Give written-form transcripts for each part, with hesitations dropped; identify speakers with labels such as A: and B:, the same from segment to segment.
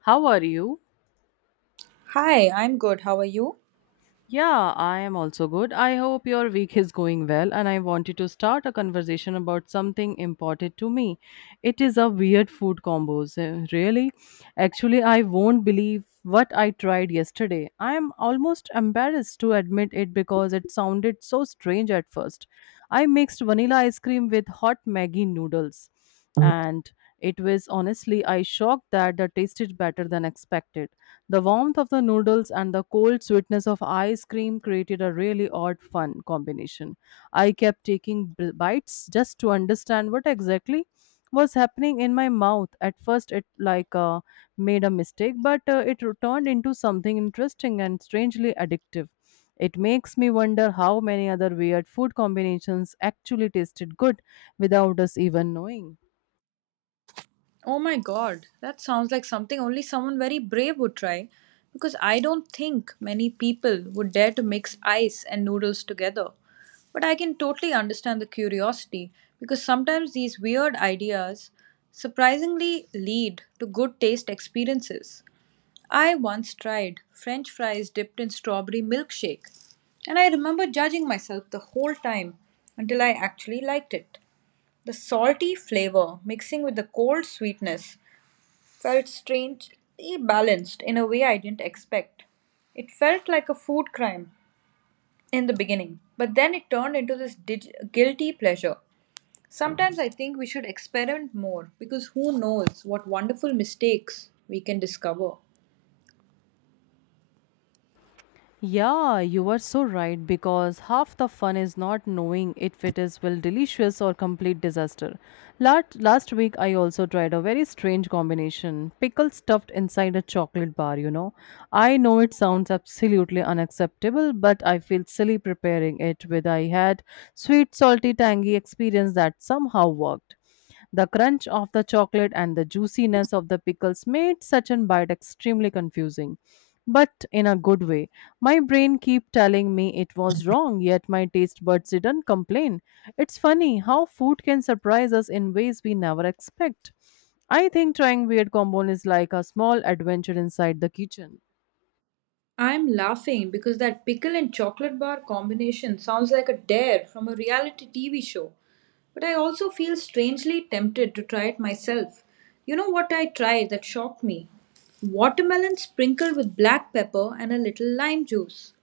A: How are you?
B: Hi, I'm good. How are you?
A: Yeah, I am also good. I hope your week is going well, and I wanted to start a conversation about something important to me. It is a weird food combos. Really? Actually, I won't believe what I tried yesterday. I am almost embarrassed to admit it because it sounded so strange at first. I mixed vanilla ice cream with hot Maggi noodles, and it was honestly, I shocked that the taste is better than expected. The warmth of the noodles and the cold sweetness of ice cream created a really odd fun combination. I kept taking bites just to understand what exactly was happening in my mouth. At first, it like made a mistake, but it turned into something interesting and strangely addictive. It makes me wonder how many other weird food combinations actually tasted good without us even knowing.
B: Oh my god, that sounds like something only someone very brave would try. Because I don't think many people would dare to mix ice and noodles together. But I can totally understand the curiosity because sometimes these weird ideas surprisingly lead to good taste experiences. I once tried french fries dipped in strawberry milkshake, and I remember judging myself the whole time until I actually liked it. The salty flavor mixing with the cold sweetness felt strangely balanced in a way I didn't expect. It felt like a food crime in the beginning, but then it turned into this guilty pleasure. Sometimes I think we should experiment more because who knows what wonderful mistakes we can discover.
A: Yeah, you are so right because half the fun is not knowing if it is well delicious or complete disaster. Last week I also tried a very strange combination pickle stuffed inside a chocolate bar. I know it sounds absolutely unacceptable, but I feel silly preparing it with I had sweet, salty, tangy experience that somehow worked. The crunch of the chocolate and the juiciness of the pickles made such an bite extremely confusing, but in a good way. My brain keep telling me it was wrong, yet my taste buds didn't complain. It's funny how food can surprise us in ways we never expect. I think trying weird combos is like a small adventure inside the kitchen.
B: I'm laughing because that pickle and chocolate bar combination sounds like a dare from a reality TV show. But I also feel strangely tempted to try it myself. You know what I tried that shocked me? Watermelon sprinkled with black pepper and a little lime juice.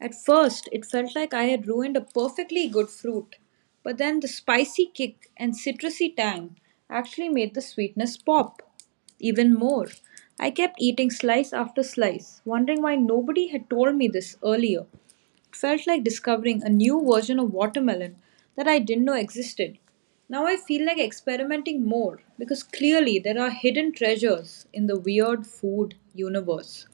B: At first, it felt like I had ruined a perfectly good fruit, but then the spicy kick and citrusy tang actually made the sweetness pop. Even more, I kept eating slice after slice, wondering why nobody had told me this earlier. It felt like discovering a new version of watermelon that I didn't know existed. Now I feel like experimenting more because clearly there are hidden treasures in the weird food universe.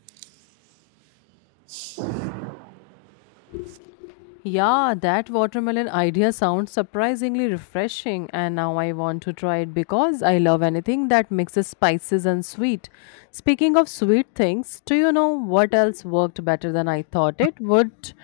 A: Yeah, that watermelon idea sounds surprisingly refreshing, and now I want to try it because I love anything that mixes spices and sweet. Speaking of sweet things, do you know what else worked better than I thought it would?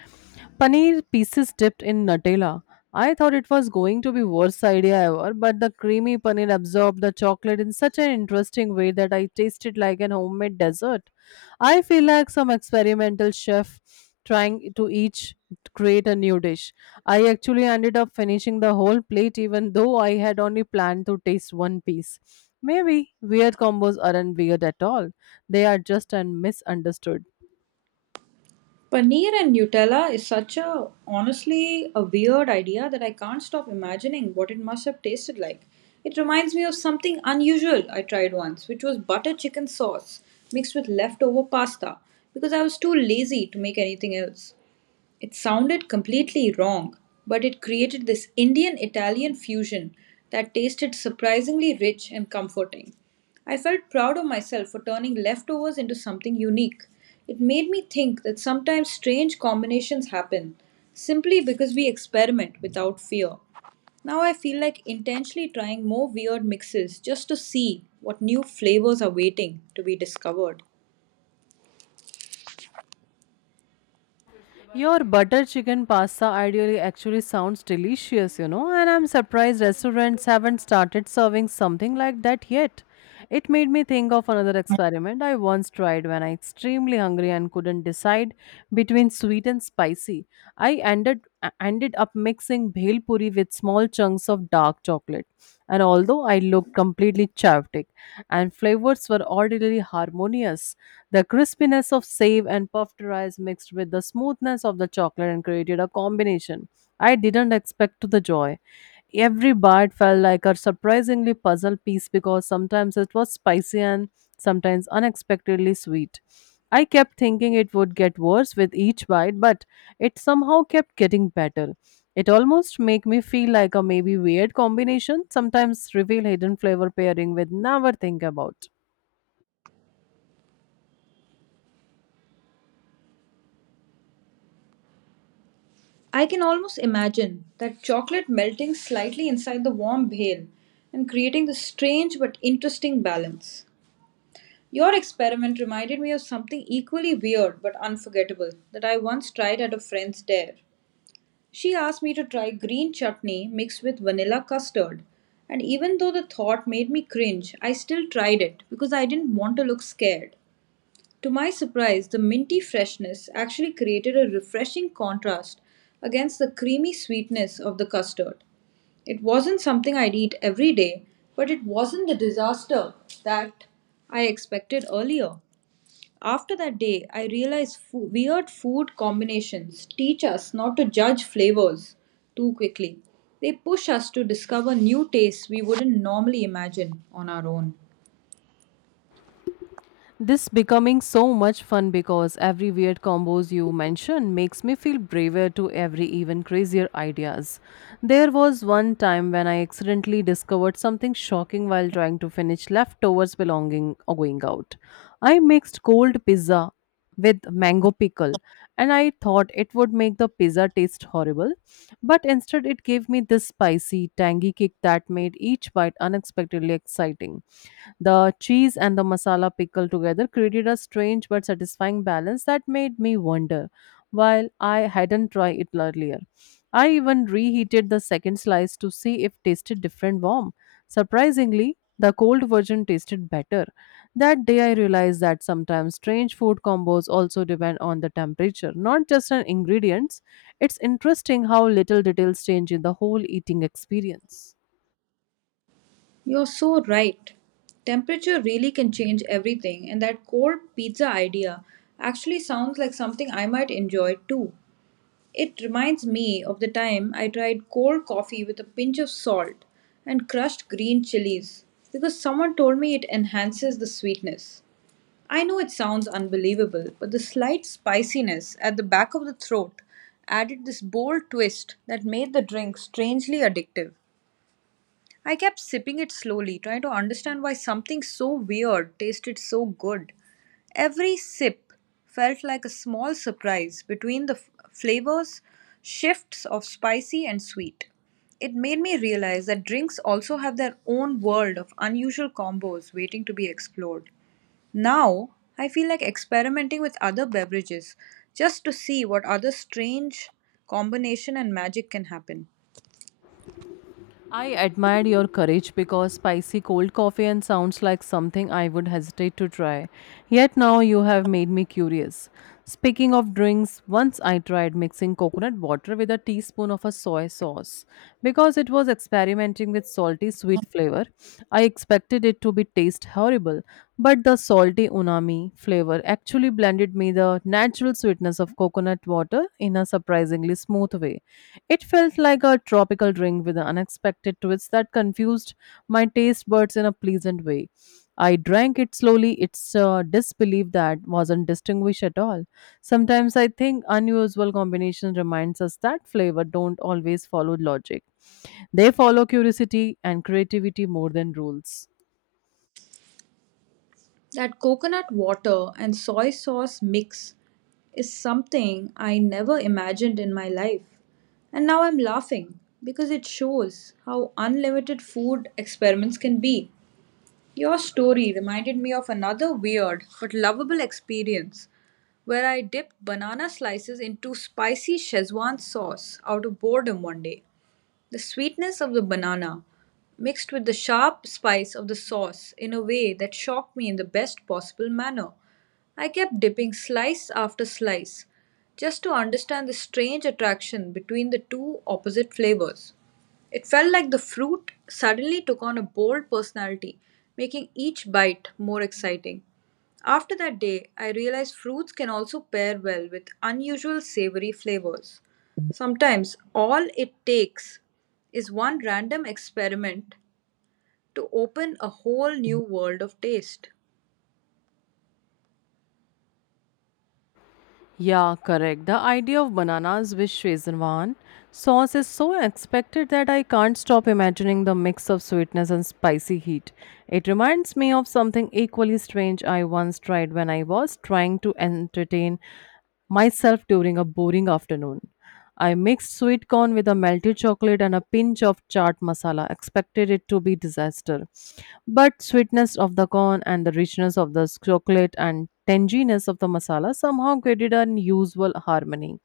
A: Paneer pieces dipped in Nutella. I thought it was going to be worst idea ever, but the creamy paneer absorbed the chocolate in such an interesting way that I tasted like an homemade dessert. I feel like some experimental chef trying to each create a new dish. I actually ended up finishing the whole plate even though I had only planned to taste one piece. Maybe weird combos aren't weird at all. They are just misunderstood.
B: Paneer and Nutella is such a honestly a weird idea that I can't stop imagining what it must have tasted like. It reminds me of something unusual I tried once, which was butter chicken sauce mixed with leftover pasta because I was too lazy to make anything else. It sounded completely wrong, but it created this Indian Italian fusion that tasted surprisingly rich and comforting. I felt proud of myself for turning leftovers into something unique. It made me think that sometimes strange combinations happen simply because we experiment without fear. Now I feel like intentionally trying more weird mixes just to see what new flavors are waiting to be discovered.
A: Your butter chicken pasta ideally actually sounds delicious, you know, and I'm surprised restaurants haven't started serving something like that yet. It made me think of another experiment I once tried when I extremely hungry and couldn't decide between sweet and spicy. I ended up mixing bhel puri with small chunks of dark chocolate. And although I looked completely chaotic and flavors were orderly harmonious, the crispiness of save and puffed rice mixed with the smoothness of the chocolate and created a combination I didn't expect to the joy. Every bite felt like a surprisingly puzzle piece because sometimes it was spicy and sometimes unexpectedly sweet. I kept thinking it would get worse with each bite, but it somehow kept getting better. It almost made me feel like a maybe weird combination, sometimes reveal hidden flavor pairing with never think about.
B: I can almost imagine that chocolate melting slightly inside the warm bhel and creating this strange but interesting balance. Your experiment reminded me of something equally weird but unforgettable that I once tried at a friend's dare. She asked me to try green chutney mixed with vanilla custard, and even though the thought made me cringe, I still tried it because I didn't want to look scared. To my surprise, the minty freshness actually created a refreshing contrast against the creamy sweetness of the custard. It wasn't something I'd eat every day, but it wasn't the disaster that I expected earlier. After that day, I realized weird food combinations teach us not to judge flavors too quickly. They push us to discover new tastes we wouldn't normally imagine on our own.
A: This becoming so much fun because every weird combos you mention makes me feel braver to every even crazier ideas. There was one time when I accidentally discovered something shocking while trying to finish leftovers belonging or going out. I mixed cold pizza with mango pickle and I thought it would make the pizza taste horrible, but instead it gave me this spicy, tangy kick that made each bite unexpectedly exciting. The cheese and the masala pickle together created a strange but satisfying balance that made me wonder while I hadn't tried it earlier. I even reheated the second slice to see if tasted different warm. Surprisingly, the cold version tasted better. That day I realized that sometimes strange food combos also depend on the temperature, not just on ingredients. It's interesting how little details change in the whole eating experience.
B: You're so right. Temperature really can change everything, and that cold pizza idea actually sounds like something I might enjoy too. It reminds me of the time I tried cold coffee with a pinch of salt and crushed green chilies because someone told me it enhances the sweetness. I know it sounds unbelievable, but the slight spiciness at the back of the throat added this bold twist that made the drink strangely addictive. I kept sipping it slowly, trying to understand why something so weird tasted so good. Every sip felt like a small surprise between the flavors, shifts of spicy and sweet. It made me realize that drinks also have their own world of unusual combos waiting to be explored. Now, I feel like experimenting with other beverages just to see what other strange combination and magic can happen.
A: I admired your courage because spicy cold coffee and sounds like something I would hesitate to try. Yet now you have made me curious. Speaking of drinks, once I tried mixing coconut water with a teaspoon of a soy sauce because it was experimenting with salty sweet flavors flavor. I expected it to be taste horrible, but the salty unami flavor actually blended me the natural sweetness of coconut water in a surprisingly smooth way. It felt like a tropical drink with an unexpected twist that confused my taste buds in a pleasant way. I drank it slowly, its disbelief that wasn't distinguished at all. Sometimes I think unusual combination reminds us that flavor don't always follow logic. They follow curiosity and creativity more than rules.
B: That coconut water and soy sauce mix is something I never imagined in my life. And now I'm laughing because it shows how unlimited food experiments can be. Your story reminded me of another weird but lovable experience where I dipped banana slices into spicy Szechuan sauce out of boredom one day. The sweetness of the banana mixed with the sharp spice of the sauce in a way that shocked me in the best possible manner. I kept dipping slice after slice just to understand the strange attraction between the two opposite flavors. It felt like the fruit suddenly took on a bold personality, making each bite more exciting. After that day, I realized fruits can also pair well with unusual savory flavors. Sometimes all it takes is one random experiment to open a whole new world of taste.
A: Yeah, correct. The idea of bananas with Schweizewan sauce is so unexpected that I can't stop imagining the mix of sweetness and spicy heat. It reminds me of something equally strange I once tried when I was trying to entertain myself during a boring afternoon. I mixed sweet corn with a melted chocolate and a pinch of chaat masala, expected it to be disaster. But sweetness of the corn and the richness of the chocolate and tanginess of the masala somehow created an unusual harmony.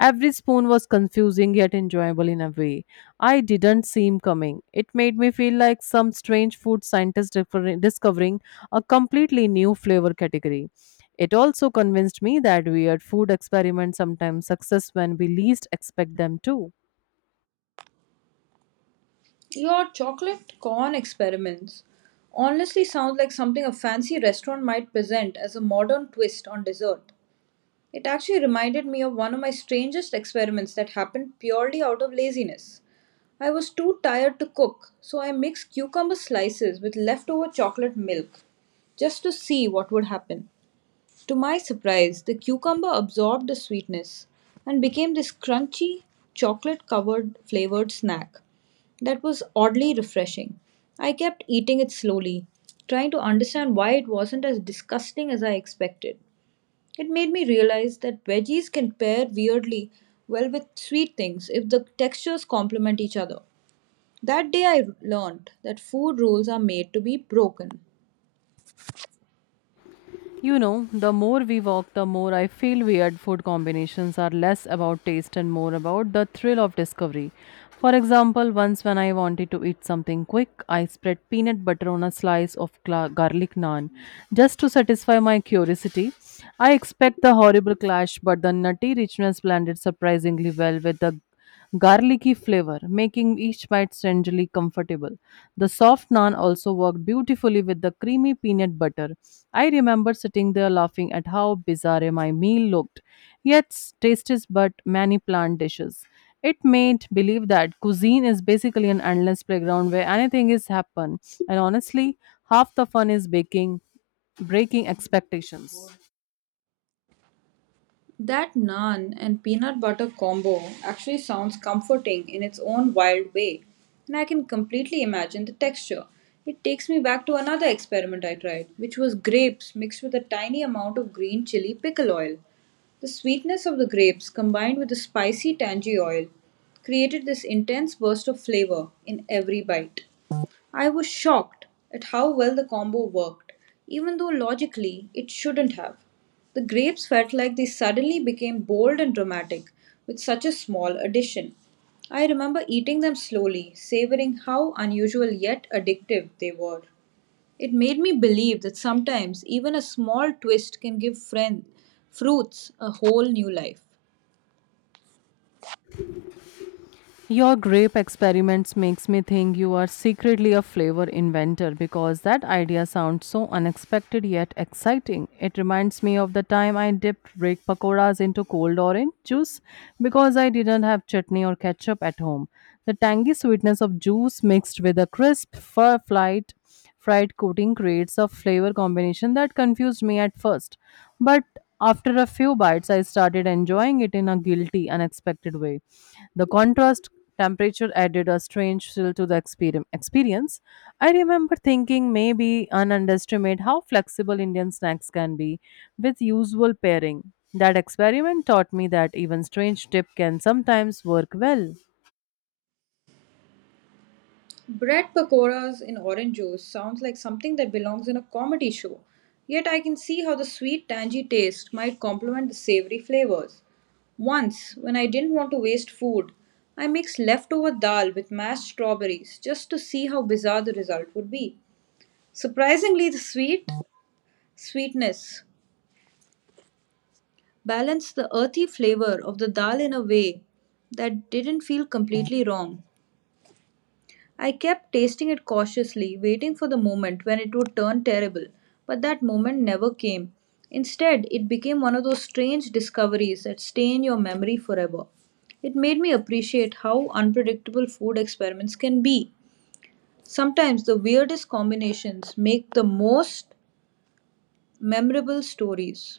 A: Every spoon was confusing yet enjoyable in a way I didn't seem coming. It made me feel like some strange food scientist discovering a completely new flavor category. It also convinced me that weird food experiments sometimes success when we least expect them to.
B: Your chocolate corn experiments honestly sounds like something a fancy restaurant might present as a modern twist on dessert. It actually reminded me of one of my strangest experiments that happened purely out of laziness. I was too tired to cook, so I mixed cucumber slices with leftover chocolate milk just to see what would happen. To my surprise, the cucumber absorbed the sweetness and became this crunchy, chocolate covered flavored snack that was oddly refreshing. I kept eating it slowly, trying to understand why it wasn't as disgusting as I expected. It made me realize that veggies can pair weirdly well with sweet things if the textures complement each other. That day I learned that food rules are made to be broken.
A: You know, the more we walk, the more I feel weird food combinations are less about taste and more about the thrill of discovery. For example, once when I wanted to eat something quick, I spread peanut butter on a slice of garlic naan just to satisfy my curiosity. I expect the horrible clash, but the nutty richness blended surprisingly well with the garlicky flavor, making each bite strangely comfortable. The soft naan also worked beautifully with the creamy peanut butter. I remember sitting there laughing at how bizarre my meal looked, yet tastes but many plant dishes. It made believe that cuisine is basically an endless playground where anything is happen, and honestly, half the fun is baking, breaking expectations.
B: That naan and peanut butter combo actually sounds comforting in its own wild way, and I can completely imagine the texture. It takes me back to another experiment I tried, which was grapes mixed with a tiny amount of green chili pickle oil. The sweetness of the grapes combined with the spicy tangy oil created this intense burst of flavor in every bite. I was shocked at how well the combo worked, even though logically it shouldn't have. The grapes felt like they suddenly became bold and dramatic with such a small addition. I remember eating them slowly, savoring how unusual yet addictive they were. It made me believe that sometimes even a small twist can give friend fruits a whole new life.
A: Your grape experiments makes me think you are secretly a flavor inventor because that idea sounds so unexpected yet exciting. It reminds me of the time I dipped break pakoras into cold orange juice because I didn't have chutney or ketchup at home. The tangy sweetness of juice mixed with a crisp fur flight fried coating creates a flavor combination that confused me at first. But after a few bites I started enjoying it in a guilty, unexpected way. The contrast temperature added a strange thrill to the experience. I remember thinking maybe an underestimate how flexible Indian snacks can be with usual pairing. That experiment taught me that even strange dip can sometimes work well.
B: Bread pakoras in orange juice sounds like something that belongs in a comedy show. Yet I can see how the sweet tangy taste might complement the savory flavors. Once, when I didn't want to waste food, I mixed leftover dal with mashed strawberries just to see how bizarre the result would be. Surprisingly, the sweet sweetness balance the earthy flavor of the dal in a way that didn't feel completely wrong. I kept tasting it cautiously, waiting for the moment when it would turn terrible, but that moment never came. Instead, it became one of those strange discoveries that stain your memory forever. It made me appreciate how unpredictable food experiments can be. Sometimes the weirdest combinations make the most memorable stories.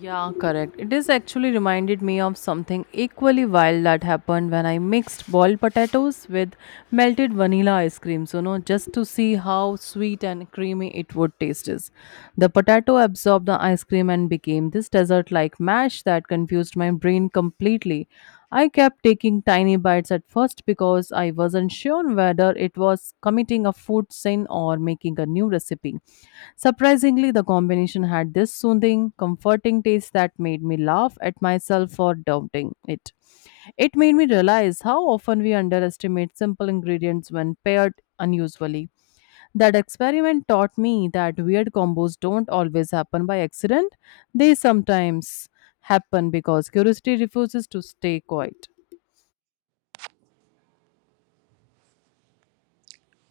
A: Yeah, correct. It is actually reminded me of something equally wild that happened when I mixed boiled potatoes with melted vanilla ice cream. So, no, just to see how sweet and creamy it would taste is. The potato absorbed the ice cream and became this dessert like mash that confused my brain completely. I kept taking tiny bites at first because I wasn't sure whether it was committing a food sin or making a new recipe. Surprisingly, the combination had this soothing, comforting taste that made me laugh at myself for doubting it. It made me realize how often we underestimate simple ingredients when paired unusually. That experiment taught me that weird combos don't always happen by accident, they sometimes happen because curiosity refuses to stay quiet.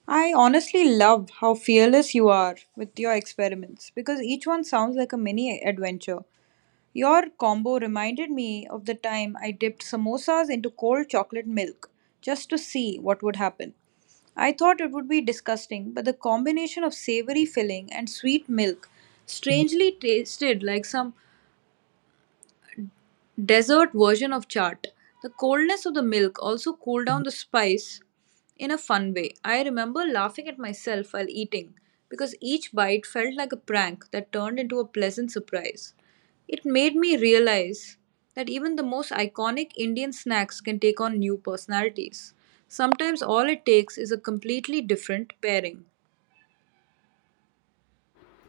B: I honestly love how fearless you are with your experiments because each one sounds like a mini adventure. Your combo reminded me of the time I dipped samosas into cold chocolate milk just to see what would happen. I thought it would be disgusting, but the combination of savory filling and sweet milk strangely tasted like some dessert version of chaat. The coldness of the milk also cooled down the spice in a fun way. I remember laughing at myself while eating because each bite felt like a prank that turned into a pleasant surprise. It made me realize that even the most iconic Indian snacks can take on new personalities. Sometimes all it takes is a completely different pairing.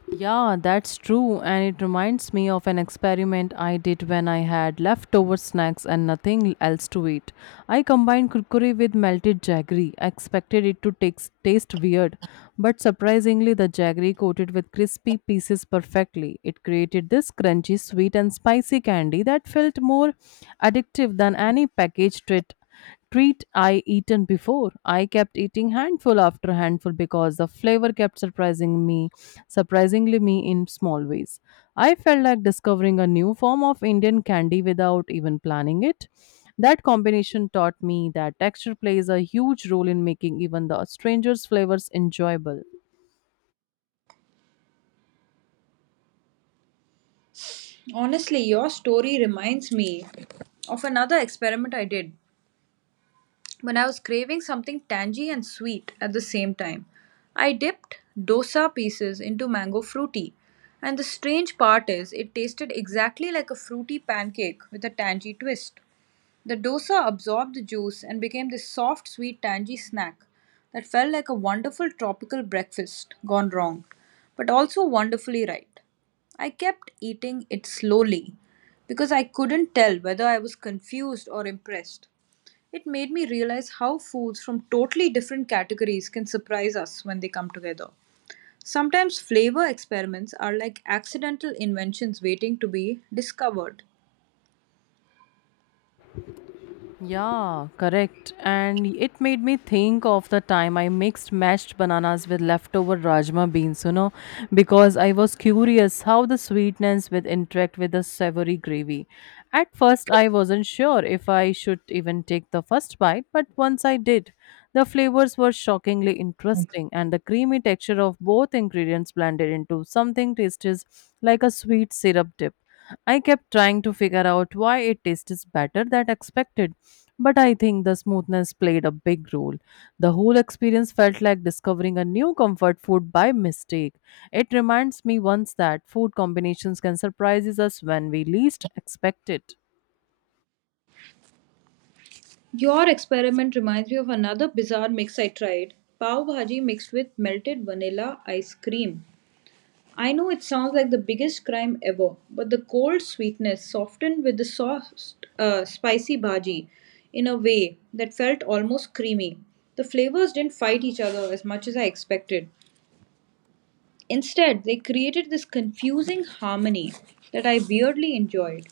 A: Yeah, that's true, and it reminds me of an experiment I did when I had leftover snacks and nothing else to eat. I combined kurkure with melted jaggery. I expected it to taste weird, but surprisingly, the jaggery coated with crispy pieces perfectly. It created this crunchy, sweet, and spicy candy that felt more addictive than any packaged treat I eaten before. I kept eating handful after handful because the flavor kept surprising me, surprisingly me in small ways. I felt like discovering a new form of Indian candy without even planning it. That combination taught me that texture plays a huge role in making even the strangest flavors enjoyable.
B: Honestly, your story reminds me of another experiment I did when I was craving something tangy and sweet at the same time. I dipped dosa pieces into mango fruity, and the strange part is it tasted exactly like a fruity pancake with a tangy twist. The dosa absorbed the juice and became this soft, sweet, tangy snack that felt like a wonderful tropical breakfast gone wrong, but also wonderfully right. I kept eating it slowly because I couldn't tell whether I was confused or impressed. It made me realize how foods from totally different categories can surprise us when they come together. Sometimes flavor experiments are like accidental inventions waiting to be discovered.
A: Yeah, correct. And it made me think of the time I mixed mashed bananas with leftover rajma beans, because I was curious how the sweetness would interact with the savory gravy. At first, I wasn't sure if I should even take the first bite, but once I did, the flavors were shockingly interesting, and the creamy texture of both ingredients blended into something tastes like a sweet syrup dip. I kept trying to figure out why it tastes better than expected, but I think the smoothness played a big role. The whole experience felt like discovering a new comfort food by mistake. It reminds me once that food combinations can surprise us when we least expect it.
B: Your experiment reminds me of another bizarre mix I tried pav bhaji mixed with melted vanilla ice cream. I know it sounds like the biggest crime ever, but the cold sweetness softened with the soft, spicy bhaji in a way that felt almost creamy. The flavors didn't fight each other as much as I expected. Instead, they created this confusing harmony that I weirdly enjoyed.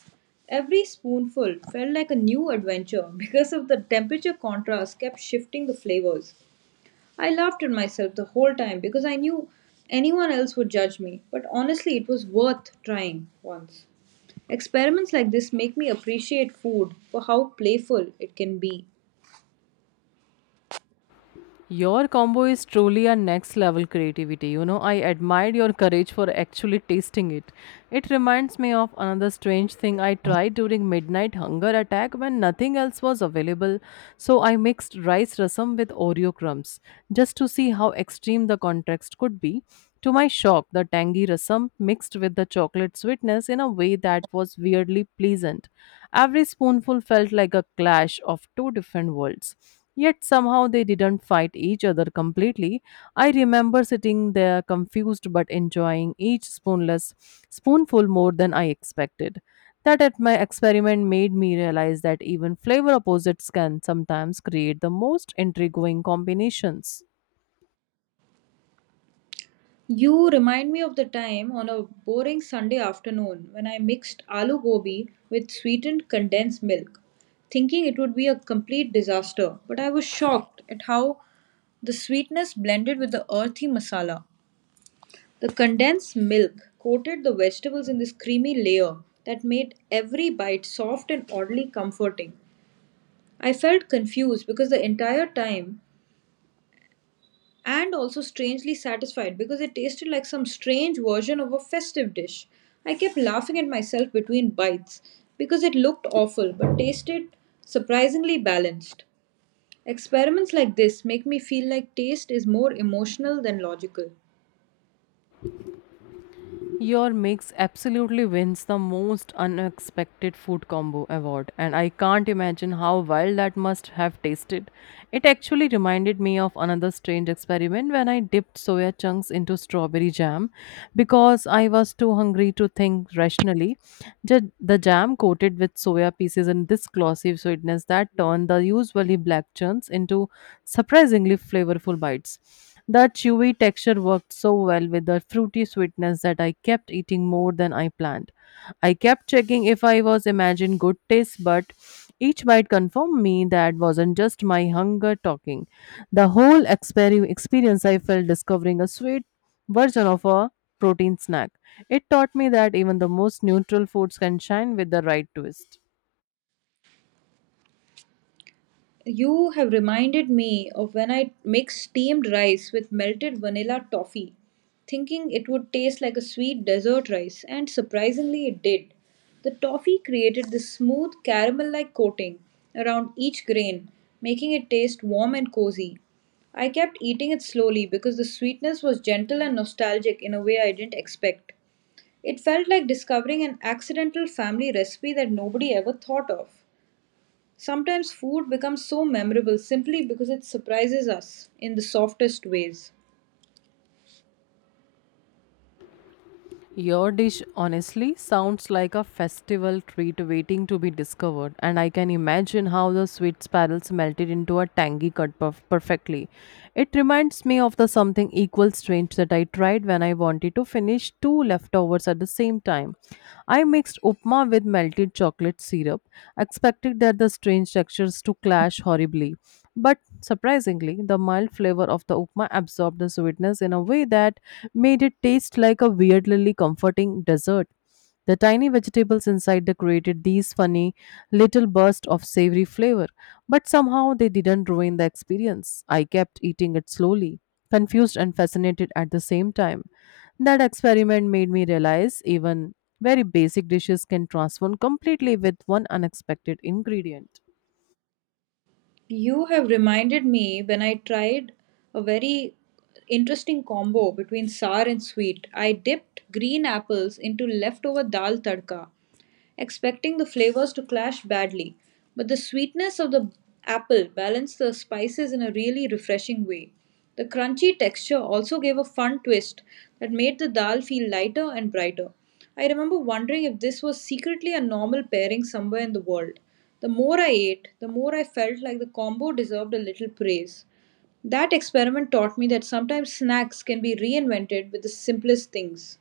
B: Every spoonful felt like a new adventure because of the temperature contrast kept shifting the flavors. I laughed at myself the whole time because I knew anyone else would judge me, but honestly, it was worth trying once. Experiments like this make me appreciate food for how playful it can be.
A: Your combo is truly a next level creativity. I admired your courage for actually tasting it. It reminds me of another strange thing I tried during midnight hunger attack when nothing else was available. So I mixed rice rasam with Oreo crumbs just to see how extreme the contrast could be. To my shock, the tangy rasam mixed with the chocolate sweetness in a way that was weirdly pleasant. Every spoonful felt like a clash of two different worlds. Yet somehow they didn't fight each other completely. I remember sitting there confused but enjoying each spoonless spoonful more than I expected. That at my experiment made me realize that even flavor opposites can sometimes create the most intriguing combinations.
B: You remind me of the time on a boring Sunday afternoon when I mixed aloo gobi with sweetened condensed milk, thinking it would be a complete disaster, but I was shocked at how the sweetness blended with the earthy masala. The condensed milk coated the vegetables in this creamy layer that made every bite soft and oddly comforting. I felt confused because the entire time and also strangely satisfied because it tasted like some strange version of a festive dish. I kept laughing at myself between bites because it looked awful but tasted surprisingly balanced. Experiments like this make me feel like taste is more emotional than logical.
A: Your mix absolutely wins the most unexpected food combo award, and I can't imagine how wild that must have tasted. It actually reminded me of another strange experiment when I dipped soya chunks into strawberry jam because I was too hungry to think rationally. The jam coated with soya pieces and this glossy sweetness that turned the usually black chunks into surprisingly flavorful bites. That chewy texture worked so well with the fruity sweetness that I kept eating more than I planned. I kept checking if I was imagining good taste, but each bite confirmed me that wasn't just my hunger talking. The whole experience I felt discovering a sweet version of a protein snack. It taught me that even the most neutral foods can shine with the right twist.
B: You have reminded me of when I mixed steamed rice with melted vanilla toffee, thinking it would taste like a sweet dessert rice, and surprisingly, it did. The toffee created this smooth caramel like coating around each grain, making it taste warm and cozy. I kept eating it slowly because the sweetness was gentle and nostalgic in a way I didn't expect. It felt like discovering an accidental family recipe that nobody ever thought of. Sometimes food becomes so memorable simply because it surprises us in the softest ways.
A: Your dish honestly sounds like a festival treat waiting to be discovered, and I can imagine how the sweet sparrows melted into a tangy curd puff perfectly. It reminds me of the something equal strange that I tried when I wanted to finish two leftovers at the same time. I mixed upma with melted chocolate syrup, expecting that the strange textures to clash horribly. But surprisingly, the mild flavor of the upma absorbed the sweetness in a way that made it taste like a weirdly comforting dessert. The tiny vegetables inside the created these funny little bursts of savory flavor, but somehow they didn't ruin the experience. I kept eating it slowly, confused and fascinated at the same time. That experiment made me realize even very basic dishes can transform completely with one unexpected ingredient.
B: You have reminded me when I tried a very interesting combo between sour and sweet. I dipped green apples into leftover dal tadka, expecting the flavors to clash badly, but the sweetness of the apple balanced the spices in a really refreshing way. The crunchy texture also gave a fun twist that made the dal feel lighter and brighter. I remember wondering if this was secretly a normal pairing somewhere in the world. The more I ate, the more I felt like the combo deserved a little praise. That experiment taught me that sometimes snacks can be reinvented with the simplest things.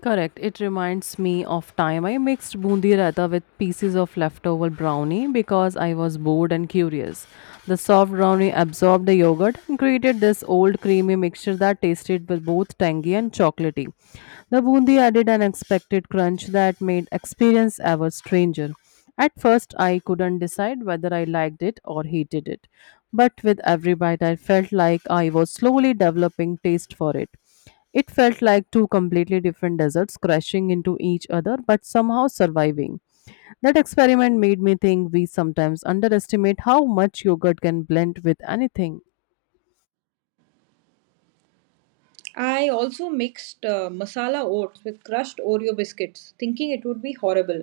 A: Correct. It reminds me of time I mixed bundi raita with pieces of leftover brownie because I was bored and curious. The soft brownie absorbed the yogurt and created this old creamy mixture that tasted with both tangy and chocolatey. The bundi added an expected crunch that made experience ever stranger. At first, I couldn't decide whether I liked it or hated it, but with every bite, I felt like I was slowly developing taste for it. It felt like two completely different deserts crashing into each other but somehow surviving. That experiment made me think we sometimes underestimate how much yogurt can blend with anything.
B: I also mixed masala oats with crushed Oreo biscuits, thinking it would be horrible.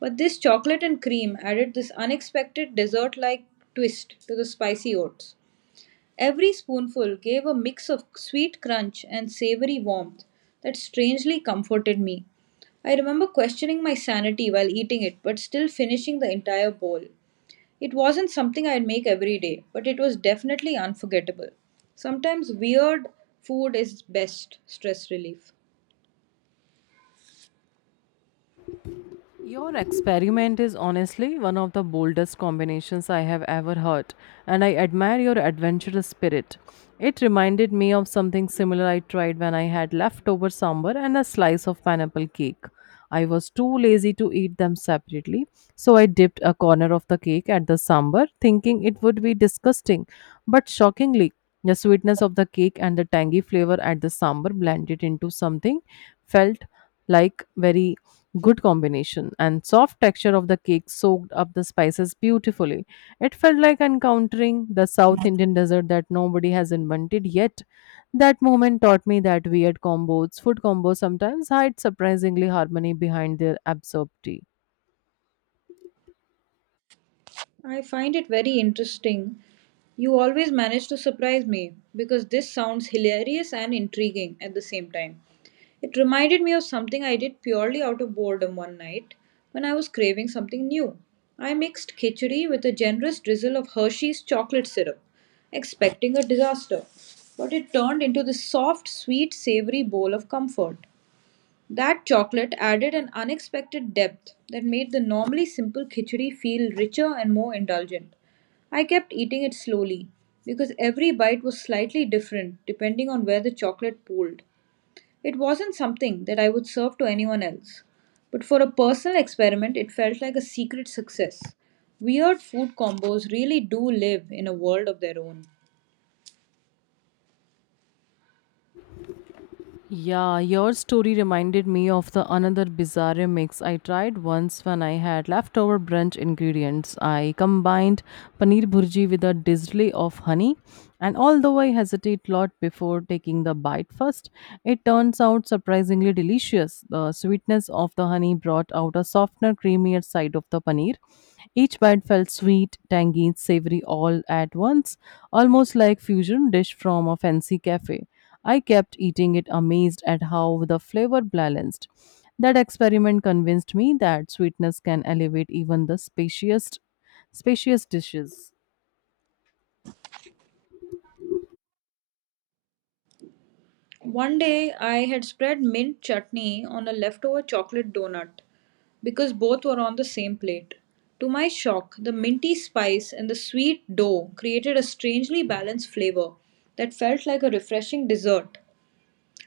B: But this chocolate and cream added this unexpected dessert like twist to the spicy oats. Every spoonful gave a mix of sweet crunch and savory warmth that strangely comforted me. I remember questioning my sanity while eating it, but still finishing the entire bowl. It wasn't something I'd make every day, but it was definitely unforgettable. Sometimes weird food is best stress relief.
A: Your experiment is honestly one of the boldest combinations I have ever heard, and I admire your adventurous spirit. It reminded me of something similar I tried when I had leftover sambar and a slice of pineapple cake. I was too lazy to eat them separately, so I dipped a corner of the cake at the sambar, thinking it would be disgusting. But shockingly, the sweetness of the cake and the tangy flavor at the sambar blended into something felt like very good combination, and soft texture of the cake soaked up the spices beautifully. It felt like encountering the South Indian dessert that nobody has invented yet. That moment taught me that weird combos, food combos, sometimes hide surprisingly harmony behind their absurdity.
B: I find it very interesting. You always manage to surprise me because this sounds hilarious and intriguing at the same time. It reminded me of something I did purely out of boredom one night when I was craving something new. I mixed khichdi with a generous drizzle of Hershey's chocolate syrup, expecting a disaster, but it turned into this soft, sweet, savory bowl of comfort. That chocolate added an unexpected depth that made the normally simple khichdi feel richer and more indulgent. I kept eating it slowly because every bite was slightly different depending on where the chocolate pooled. It wasn't something that I would serve to anyone else, but for a personal experiment, it felt like a secret success. Weird food combos really do live in a world of their own.
A: Yeah, your story reminded me of the another bizarre mix I tried once when I had leftover brunch ingredients. I combined paneer bhurji with a drizzle of honey, and although I hesitate a lot before taking the bite first, it turns out surprisingly delicious. The sweetness of the honey brought out a softer, creamier side of the paneer. Each bite felt sweet, tangy, savory all at once, almost like fusion dish from a fancy cafe. I kept eating it, amazed at how the flavor balanced. That experiment convinced me that sweetness can elevate even the spacious, spacious dishes.
B: One day I had spread mint chutney on a leftover chocolate donut because both were on the same plate. To my shock, the minty spice and the sweet dough created a strangely balanced flavor that felt like a refreshing dessert.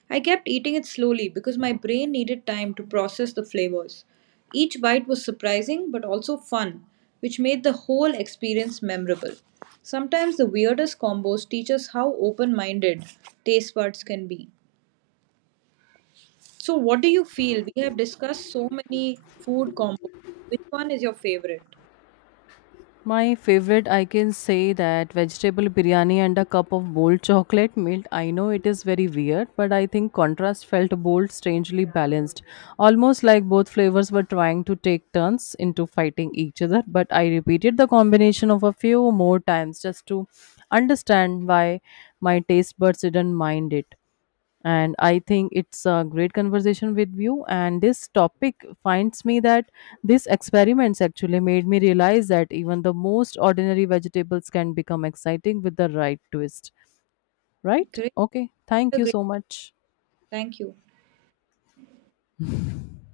B: I kept eating it slowly because my brain needed time to process the flavors. Each bite was surprising but also fun, which made the whole experience memorable. Sometimes the weirdest combos teach us how open minded taste buds can be. So, what do you feel? We have discussed so many food combos. Which one is your favorite?
A: My favorite, I can say that vegetable biryani and a cup of bold chocolate milk. I know it is very weird, but I think contrast felt bold, strangely balanced. Almost like both flavors were trying to take turns into fighting each other, but I repeated the combination of a few more times just to understand why my taste buds didn't mind it. And I think it's a great conversation with you, and this topic finds me that these experiments actually made me realize that even the most ordinary vegetables can become exciting with the right twist. Right.
B: Great,
A: Okay, thank you
B: great.
A: so much.
B: Thank you.